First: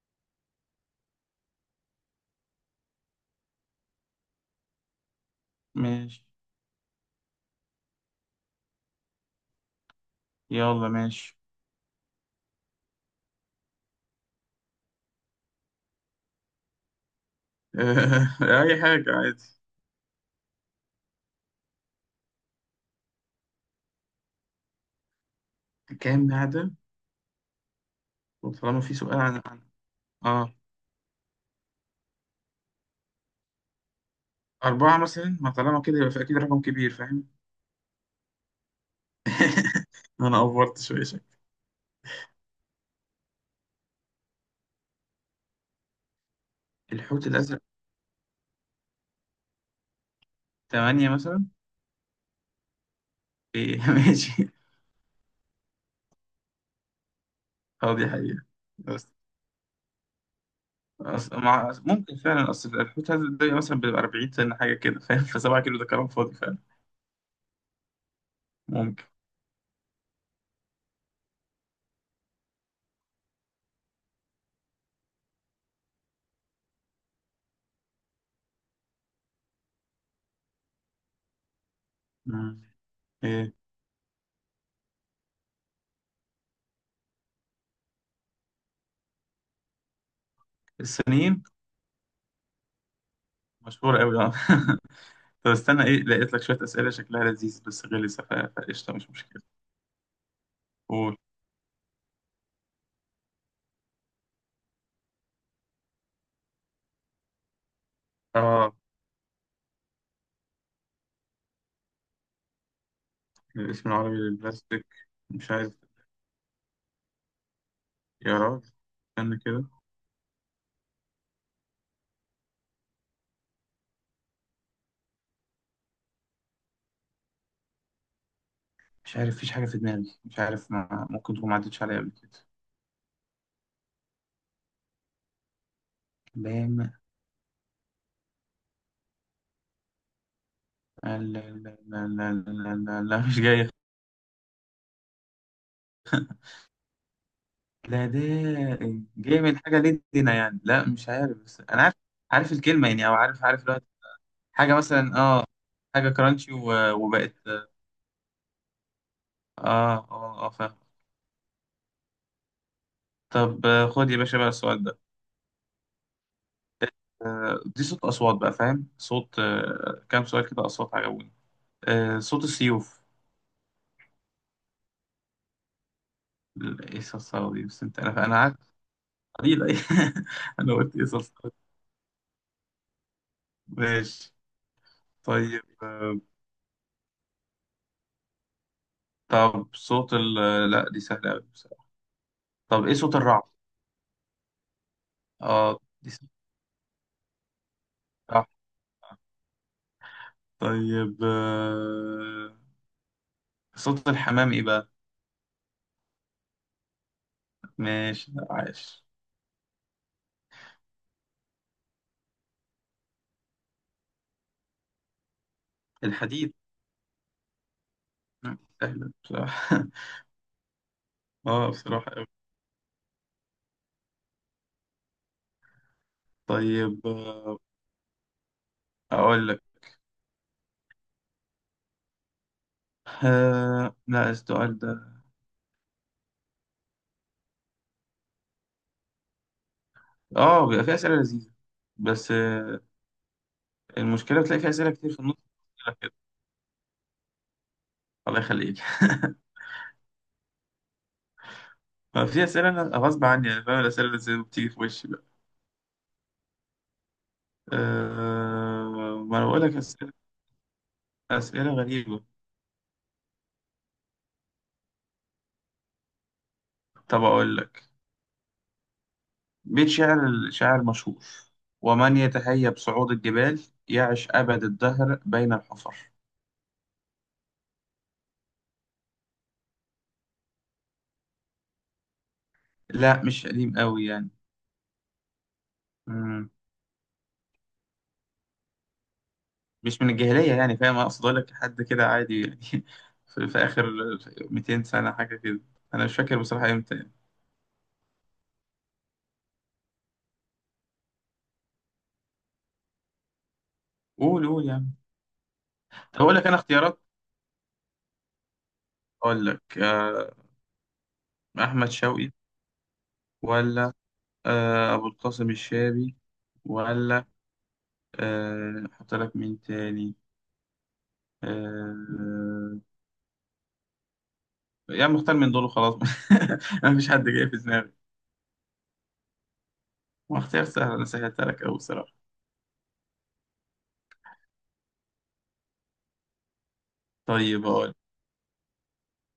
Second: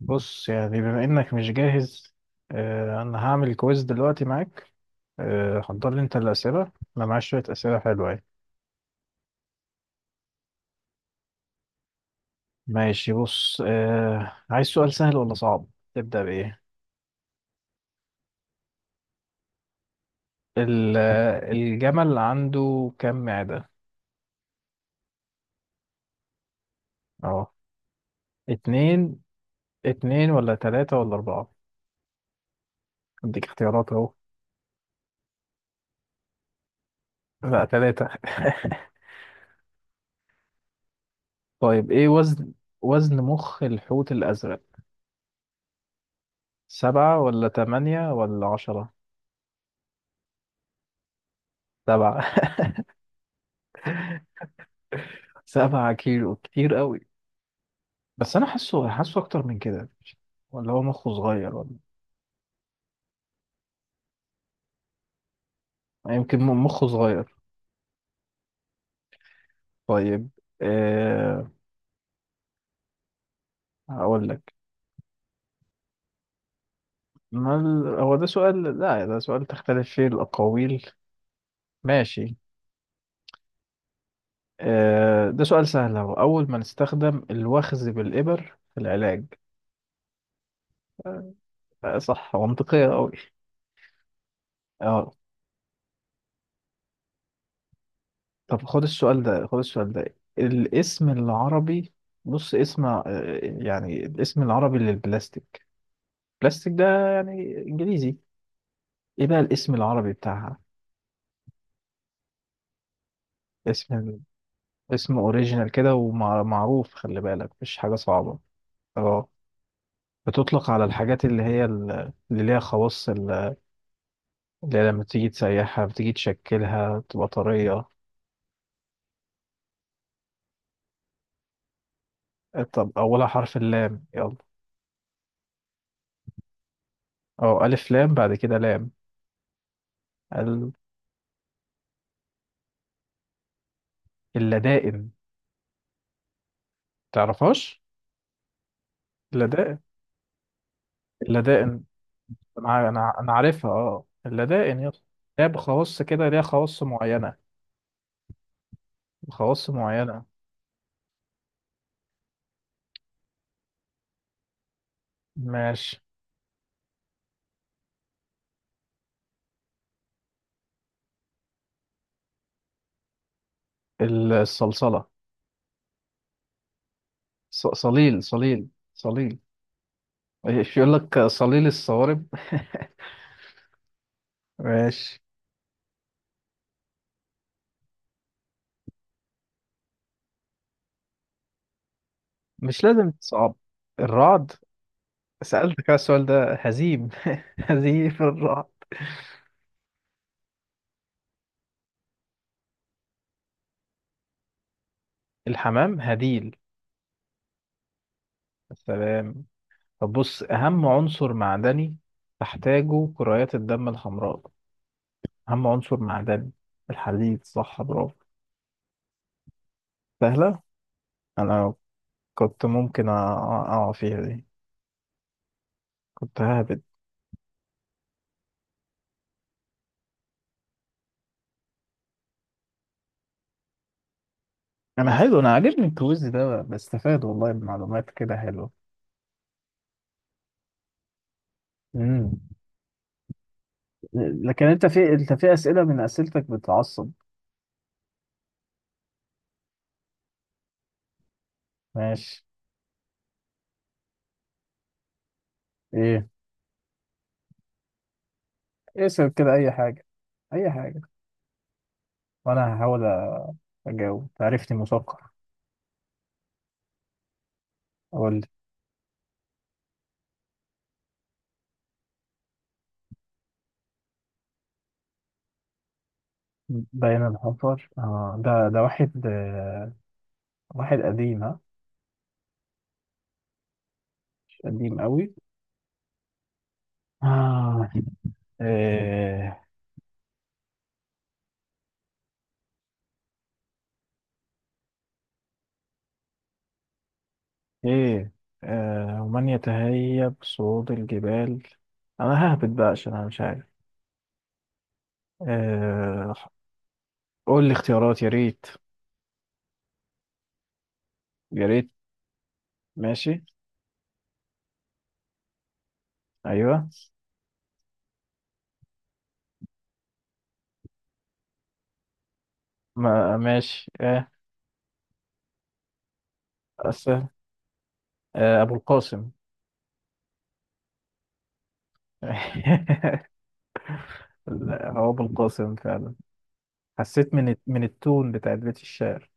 بص يعني بما انك مش جاهز. آه، انا هعمل كويز دلوقتي معاك. آه، حضر لي انت ماشي. الاسئله. انا معايا شويه اسئله حلوه يعني. يلا ماشي. ماشي، بص آه، عايز سؤال سهل ولا صعب؟ تبدا بايه؟ أي حاجة عادي. آه، الجمل عنده كم معده؟ كام عدد؟ اه. وطالما في اتنين سؤال عن اتنين آه ولا تلاته ولا اربعه؟ اديك اختيارات اهو. أربعة مثلا، ما طالما كده يبقى أكيد رقم كبير، فاهم؟ لا، تلاته. أنا أفورت شوية شكل. طيب ايه وزن، وزن مخ الحوت الازرق؟ سبعه الحوت ولا الأزرق، تمانيه ولا عشره؟ ثمانية مثلا. سبعه. إيه ماشي. سبعة كيلو كتير قوي، أه دي بس حقيقة. انا حاسه بس حاسه اكتر من كده. ولا هو مخه صغير ولا؟ ممكن فعلا، أصل الحوت الأزرق ده مثلا بيبقى 40 سنة حاجة كده، فاهم؟ فسبعة كيلو ده كلام يعني فاضي يمكن فعلا. مخه صغير. ممكن. طيب، أه هقول لك. ما ال... هو ده سؤال، لا ده سؤال تختلف فيه الأقاويل. ماشي، مم. إيه. أه ده سؤال سهل أهو. أول ما نستخدم الوخز بالإبر في العلاج؟ السنين. أه صح، منطقية أوي. مشهورة أوي، آه. أه طب استنى ايه، لقيت لك شوية أسئلة شكلها لذيذ بس غلسة، طب خد فقشطة مش السؤال مشكلة. ده، الاسم قول. العربي. بص اسم آه، يعني الاسم العربي للبلاستيك. بلاستيك ده يعني انجليزي، اه ايه بقى الاسم العربي بتاعها؟ الاسم العربي اسم، للبلاستيك. اسم مش اوريجينال عارف. كده ومعروف، خلي بالك مش حاجة يا صعبة. راجل. اه، استنى كده. بتطلق على الحاجات اللي هي اللي ليها اللي هي لما تيجي تسيحها بتيجي تشكلها تبقى طرية. مش عارف، فيش حاجة في دماغي. مش عارف، ما ممكن تكون ما عدتش عليا قبل كده. آه، طب أولها حرف اللام، يلا. بام. اه ألف لام، بعد كده لام. ال- لا لا لا لا لا لا لا، مش جاية. اللدائن. تعرفهاش؟ لا ده جاي من حاجة اللدائن، لدينا يعني، لا مش عارف، بس أنا اللدائن. عارف. عارف الكلمة أنا يعني، أنا أو أنا عارف عارفها، الوقت. اه حاجة اللدائن، يلا. مثلا، اه. لعبة خواص حاجة كده، ليها كرانشي خواص وبقت. معينة، خواص اه معينة. اه اه، فاهم. طب خد يا باشا بقى السؤال ده. ماشي. دي صوت أصوات بقى، فاهم؟ صوت، كام سؤال كده أصوات عجبوني. صوت السيوف. الصلصلة. إيه الصرصرة دي؟ بس أنت، صليل أنا قعدت. صليل صليل. قليل، أي أنا ايش يقول قلت إيه لك الصرصرة صليل دي؟ الصوارب. ماشي. ماشي، طيب طب صوت ال، لا دي سهلة أوي بصراحة. مش طب إيه لازم صوت الرعد؟ تصعب. الرعد، أه سألتك على دي السؤال سهلة. ده، هزيم، هزيم صح. الرعد. طيب صوت الحمام إيه بقى؟ الحمام هديل. ماشي. لا، عايش. السلام. طب بص، أهم عنصر معدني تحتاجه كريات الدم الحمراء، أهم عنصر معدني. الحديد. الحديد، صح برافو. سهلة بصراحة سهلة. أه أنا بصراحة أوي. كنت ممكن أقع فيها دي، كنت ههبد. طيب أقول لك. لا السؤال انا ده، حلو، انا عاجبني الكويز ده، بستفاد والله بمعلومات كده حلوه. اه بيبقى فيه أسئلة لذيذة. بس امم. المشكلة بتلاقي لكن فيه انت أسئلة كتير في في انت النص في اسئله من كده. اسئلتك بتعصب. الله يخليك ما ماشي. في أسئلة أنا غصب عني، يعني فاهم الأسئلة اللي بتيجي في وشي بقى. ايه، اسال ما أنا كده بقول اي لك حاجه، أسئلة، اي حاجه، أسئلة غريبة. وانا هحاول اجاوب، تعرفني مثقف. طب أقول لك اقول لي. بيت شعر الشاعر مشهور: ومن يتهيأ بصعود الجبال، يعش أبد الدهر بين الحفر. بين الحفر، اه ده واحد آه، واحد قديم، ها؟ لا مش قديم قوي، مش قديم قوي. يعني آه. ايه، مش من الجاهلية، يعني فاهم أقصد؟ أقول لك حد كده عادي يعني. في آخر 200 سنة حاجة كده، أنا مش فاكر بصراحة إمتى يعني. ايه. آه، ومن يتهيب صعود الجبال. انا ههبط بقى عشان انا مش عارف. قول قول يعني. طب آه، أقول لك أنا اختيارات. قول لي اختيارات يا ريت، أقول لك يا ريت. أحمد شوقي، ماشي، ولا أبو القاسم الشابي، ايوه، ولا أحط لك مين تاني، آه. ما ماشي اه. يعني مختار من دول وخلاص. أنا أس... مفيش حد جاي في دماغي. آه، ابو القاسم. ما اختيار سهل، أنا سهلتها لك أوي بصراحة. لا، هو ابو القاسم فعلا، حسيت من طيب أقول. التون بتاعت بيت الشعر.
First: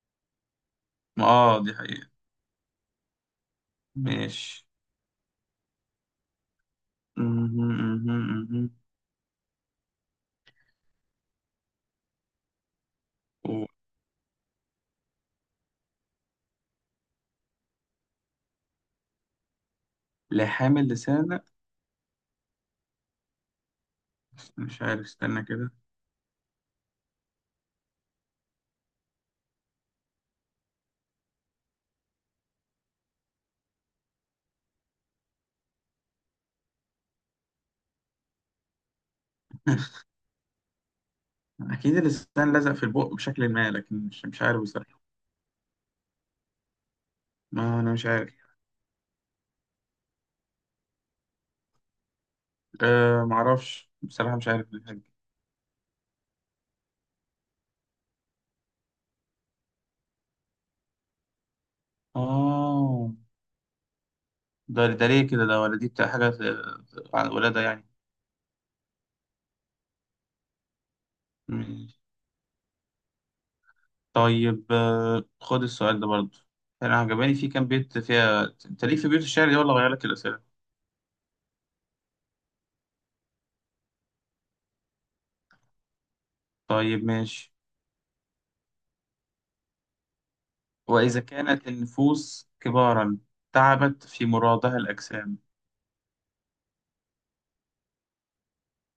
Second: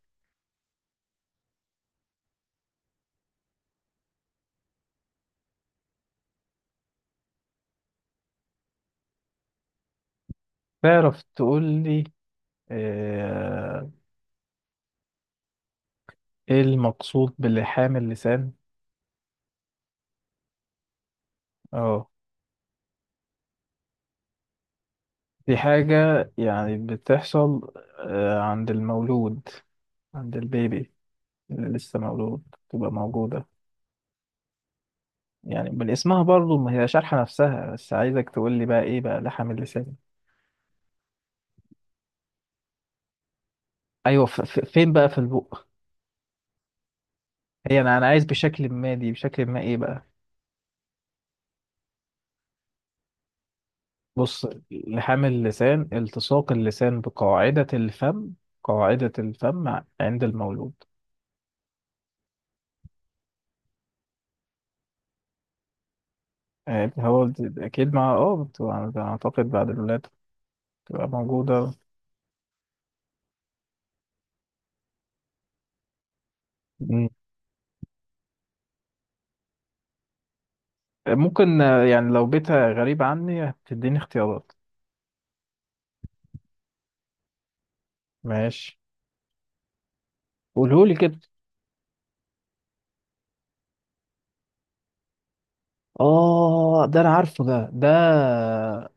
ما آه دي حقيقة. ماشي. مهم، مهم، تعرف تقول لي مهم. آه، ايه المقصود بلحام اللسان؟ لحامل لسان، لأ. اه، مش عارف، استنى دي كده. حاجة يعني بتحصل آه، عند المولود، عند البيبي اللي لسه مولود، تبقى موجودة. يعني من اسمها برضو، ما هي شارحة نفسها، بس عايزك تقول لي بقى ايه بقى لحم اللسان. أكيد اللسان لزق في البق بشكل ما، لكن مش ايوه، مش عارف فين بصراحة. بقى في البق؟ هي ما أنا انا انا مش عايز عارف. بشكل ما، دي بشكل ما ايه بقى؟ أه معرفش بصراحة، بص، مش عارف الحاجة. لحام اللسان التصاق اللسان بقاعدة الفم، قاعدة الفم عند المولود. آه ده ليه كده ده؟ ولا دي بتاع حاجة؟ آه، هو عن الولادة يعني. اكيد مع اه بتبقى اعتقد بعد الولادة، بتبقى موجودة. مم. طيب خد السؤال ده برضه. أنا مم. عجباني في كام بيت فيها، أنت ليك في بيوت الشعر دي ولا أغير لك الأسئلة؟ ممكن آه، يعني لو بيتها غريب عني هتديني اختيارات. طيب ماشي. ماشي، قولهولي كده. وإذا كانت النفوس كبارا، تعبت في مرادها الأجسام. اه ده انا عارفه، ده ده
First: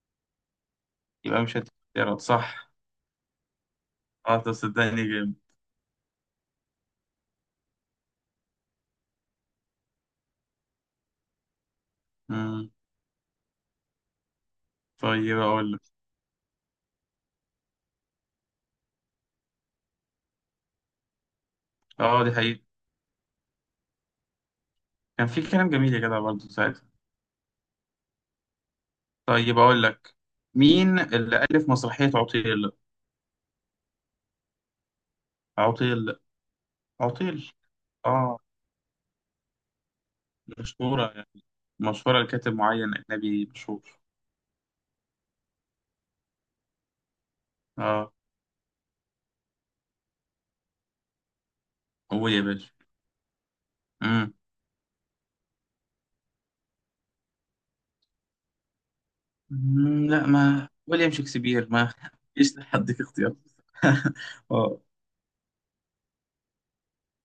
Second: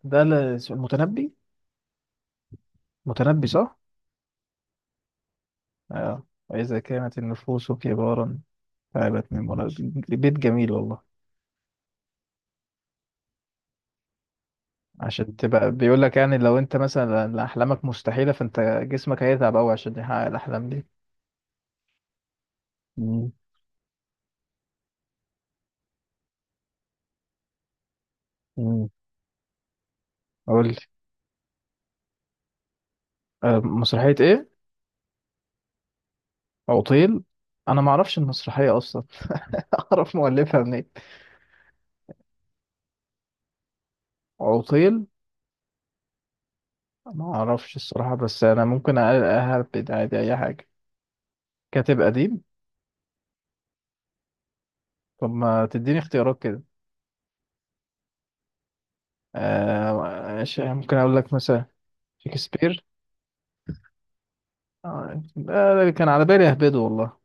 ده اسمه المتنبي. يبقى مش هتقدر، صح. متنبي صح. اه طب صدقني جامد. اه، واذا كانت النفوس كبارا، تعبت من منى. بيت جميل والله. مم. عشان طيب تبقى اقول لك. بيقول لك يعني لو انت مثلا احلامك مستحيله، فانت جسمك هيتعب قوي عشان يحقق الاحلام دي. اه دي حقيقة. مم. كان في كلام جميل يا جدع برضه ساعتها. مم. طيب اقول لك، قول لي. مين اللي ألف مسرحية عطيل؟ آه، مسرحيه ايه؟ عطيل. عطيل. عطيل. انا ما اعرفش اه المسرحيه اصلا، اعرف مؤلفها منين؟ مشهورة يعني، مشهورة لكاتب معين أجنبي مشهور. عطيل، ما اعرفش اه. الصراحه، بس انا ممكن اهبد عادي اي حاجه. كاتب قول يا قديم. باشا. مم. طب ما تديني اختيارات كده. آه مم، لا ما ماشي، ممكن ويليام اقول لك مثلا شكسبير، ما ايش شكسبير. هديك اختيار؟ اه. آه. آه، ده كان على بالي اهبده والله.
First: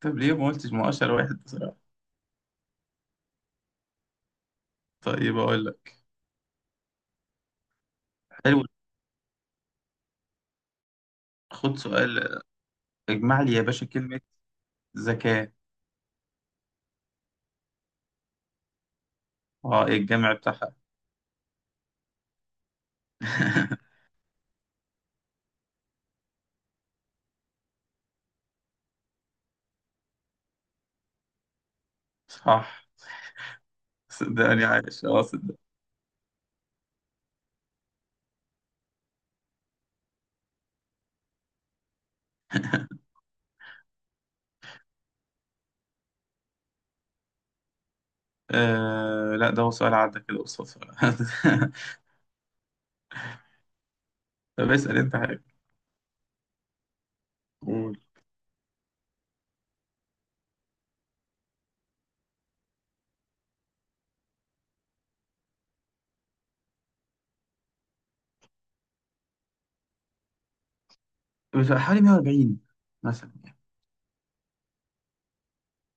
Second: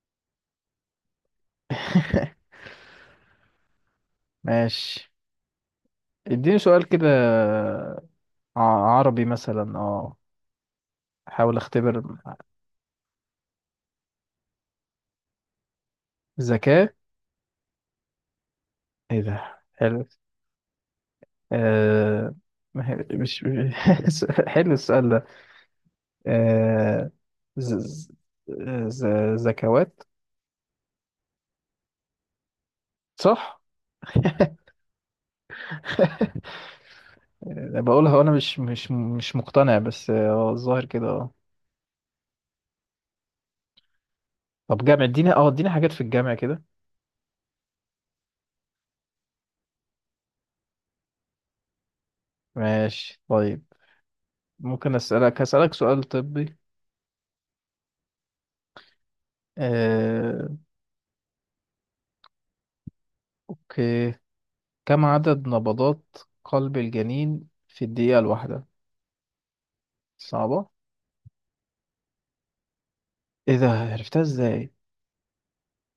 طب ليه ما قلتش؟ ما اشهر واحد بصراحة. ماشي، طيب اقول لك. اديني سؤال كده، ع- حلو. عربي مثلا اه، احاول خد اختبر. سؤال. اجمع لي يا باشا كلمة ذكاء. ذكاء؟ ايه ده اه ايه حلو. الجامع بتاعها؟ آه، ما حلو السؤال ده. آه. ز... ز... ز- زكوات. صح. صح. صدقني عايش، اه صدق. آه، بقولها وانا مش مقتنع، بس اه الظاهر كده اه. طب جامع، اديني اه اديني حاجات في الجامع كده. آه لا، ده هو سؤال عدى كده قصاد سؤال ماشي طيب. طب ممكن اسأل انت اسالك، حاجة. هسالك سؤال طبي. قول. آه، اوكي، كم عدد نبضات قلب الجنين في الدقيقة الواحدة؟ صعبة. بس حوالي 140 مثلا ايه يعني. ده، عرفتها ازاي؟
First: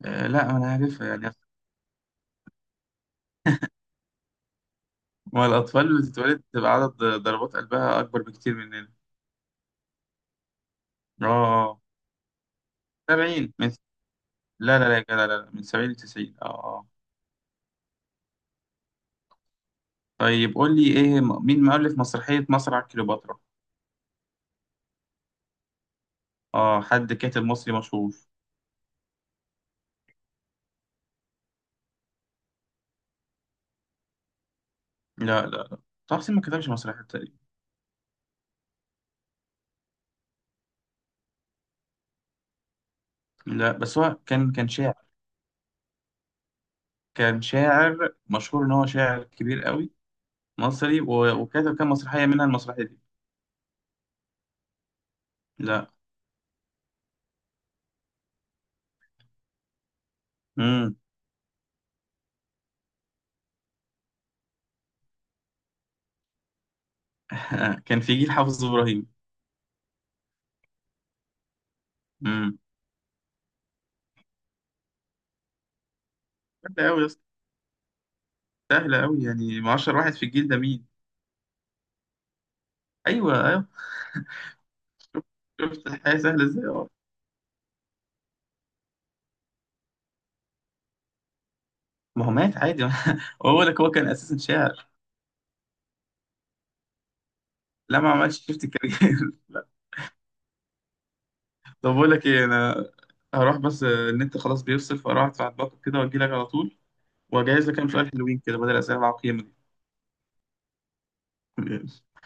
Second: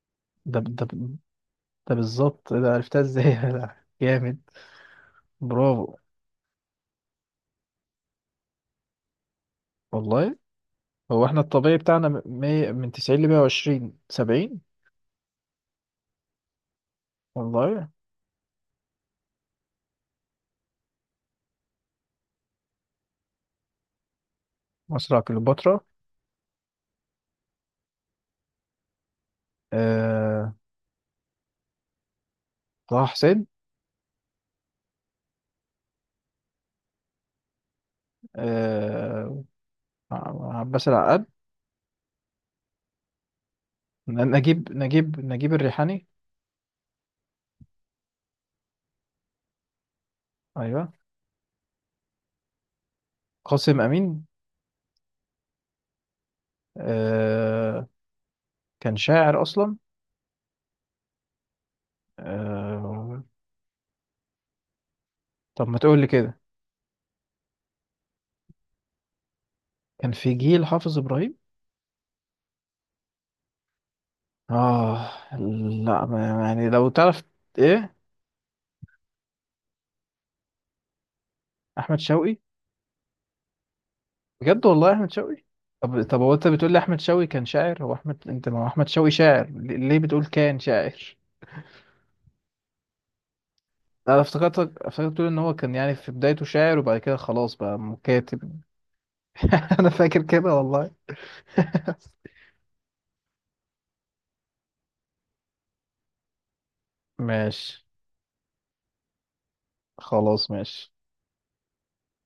لا ده انا ده، عارفها يعني. ده بالظبط، ايه ده عرفتها ازاي؟ ده جامد. ما الأطفال برافو، اللي بتتولد بتبقى عدد ضربات قلبها أكبر بكتير مننا. والله. هو احنا الطبيعي اه بتاعنا من 90 ل 70 من، 120، 70. لا لا لا يا جدع، لا لا من 70 ل 90. اه اه. والله. طيب قول لي ايه، مين مؤلف مسرحية مسرح كليوباترا؟ مصر على كليوباترا. اه حد كاتب مصري مشهور. آه، طه حسين. لا لا لا، طه حسين ما كتبش مسرحية. آه، عباس العقاد. لا بس هو ن- كان نجيب شاعر. نجيب نجيب الريحاني. كان شاعر مشهور، ان هو شاعر كبير قوي، ايوه، مصري وكتب كام مسرحيه منها المسرحيه دي. قاسم امين. لا. آه، كان شاعر اصلا. امم. آه، طب ما تقول لي كده. كان في جيل حافظ ابراهيم. كان في جيل حافظ ابراهيم. امم. اه. لا يعني سهله لو قوي يا اسطى، تعرف. ايه، سهله قوي يعني، ما 10 واحد في الجيل ده مين؟ احمد شوقي؟ ايوه ايوه. بجد، والله احمد شوقي. شفت طب الحياه طب، هو سهله انت ازاي، بتقول لي اه. احمد شوقي كان شاعر، هو احمد انت، ما هو احمد شوقي شاعر، ليه ليه بتقول كان شاعر؟ ما هو مات عادي. بقول لك هو كان انا اساسا افتكرتك، شاعر. افتكرت تقول ان هو كان يعني في بدايته شاعر، وبعد كده خلاص بقى لا ما عملش، كاتب. شفت الكارير. انا فاكر كده والله. طب بقول لك ايه انا، هروح بس النت خلاص بيفصل، فاروح ادفع الباقه كده واجي لك على طول. واجهز لك ماشي، كام سؤال حلوين كده بدل الاسئله العقيمه خلاص ماشي. دي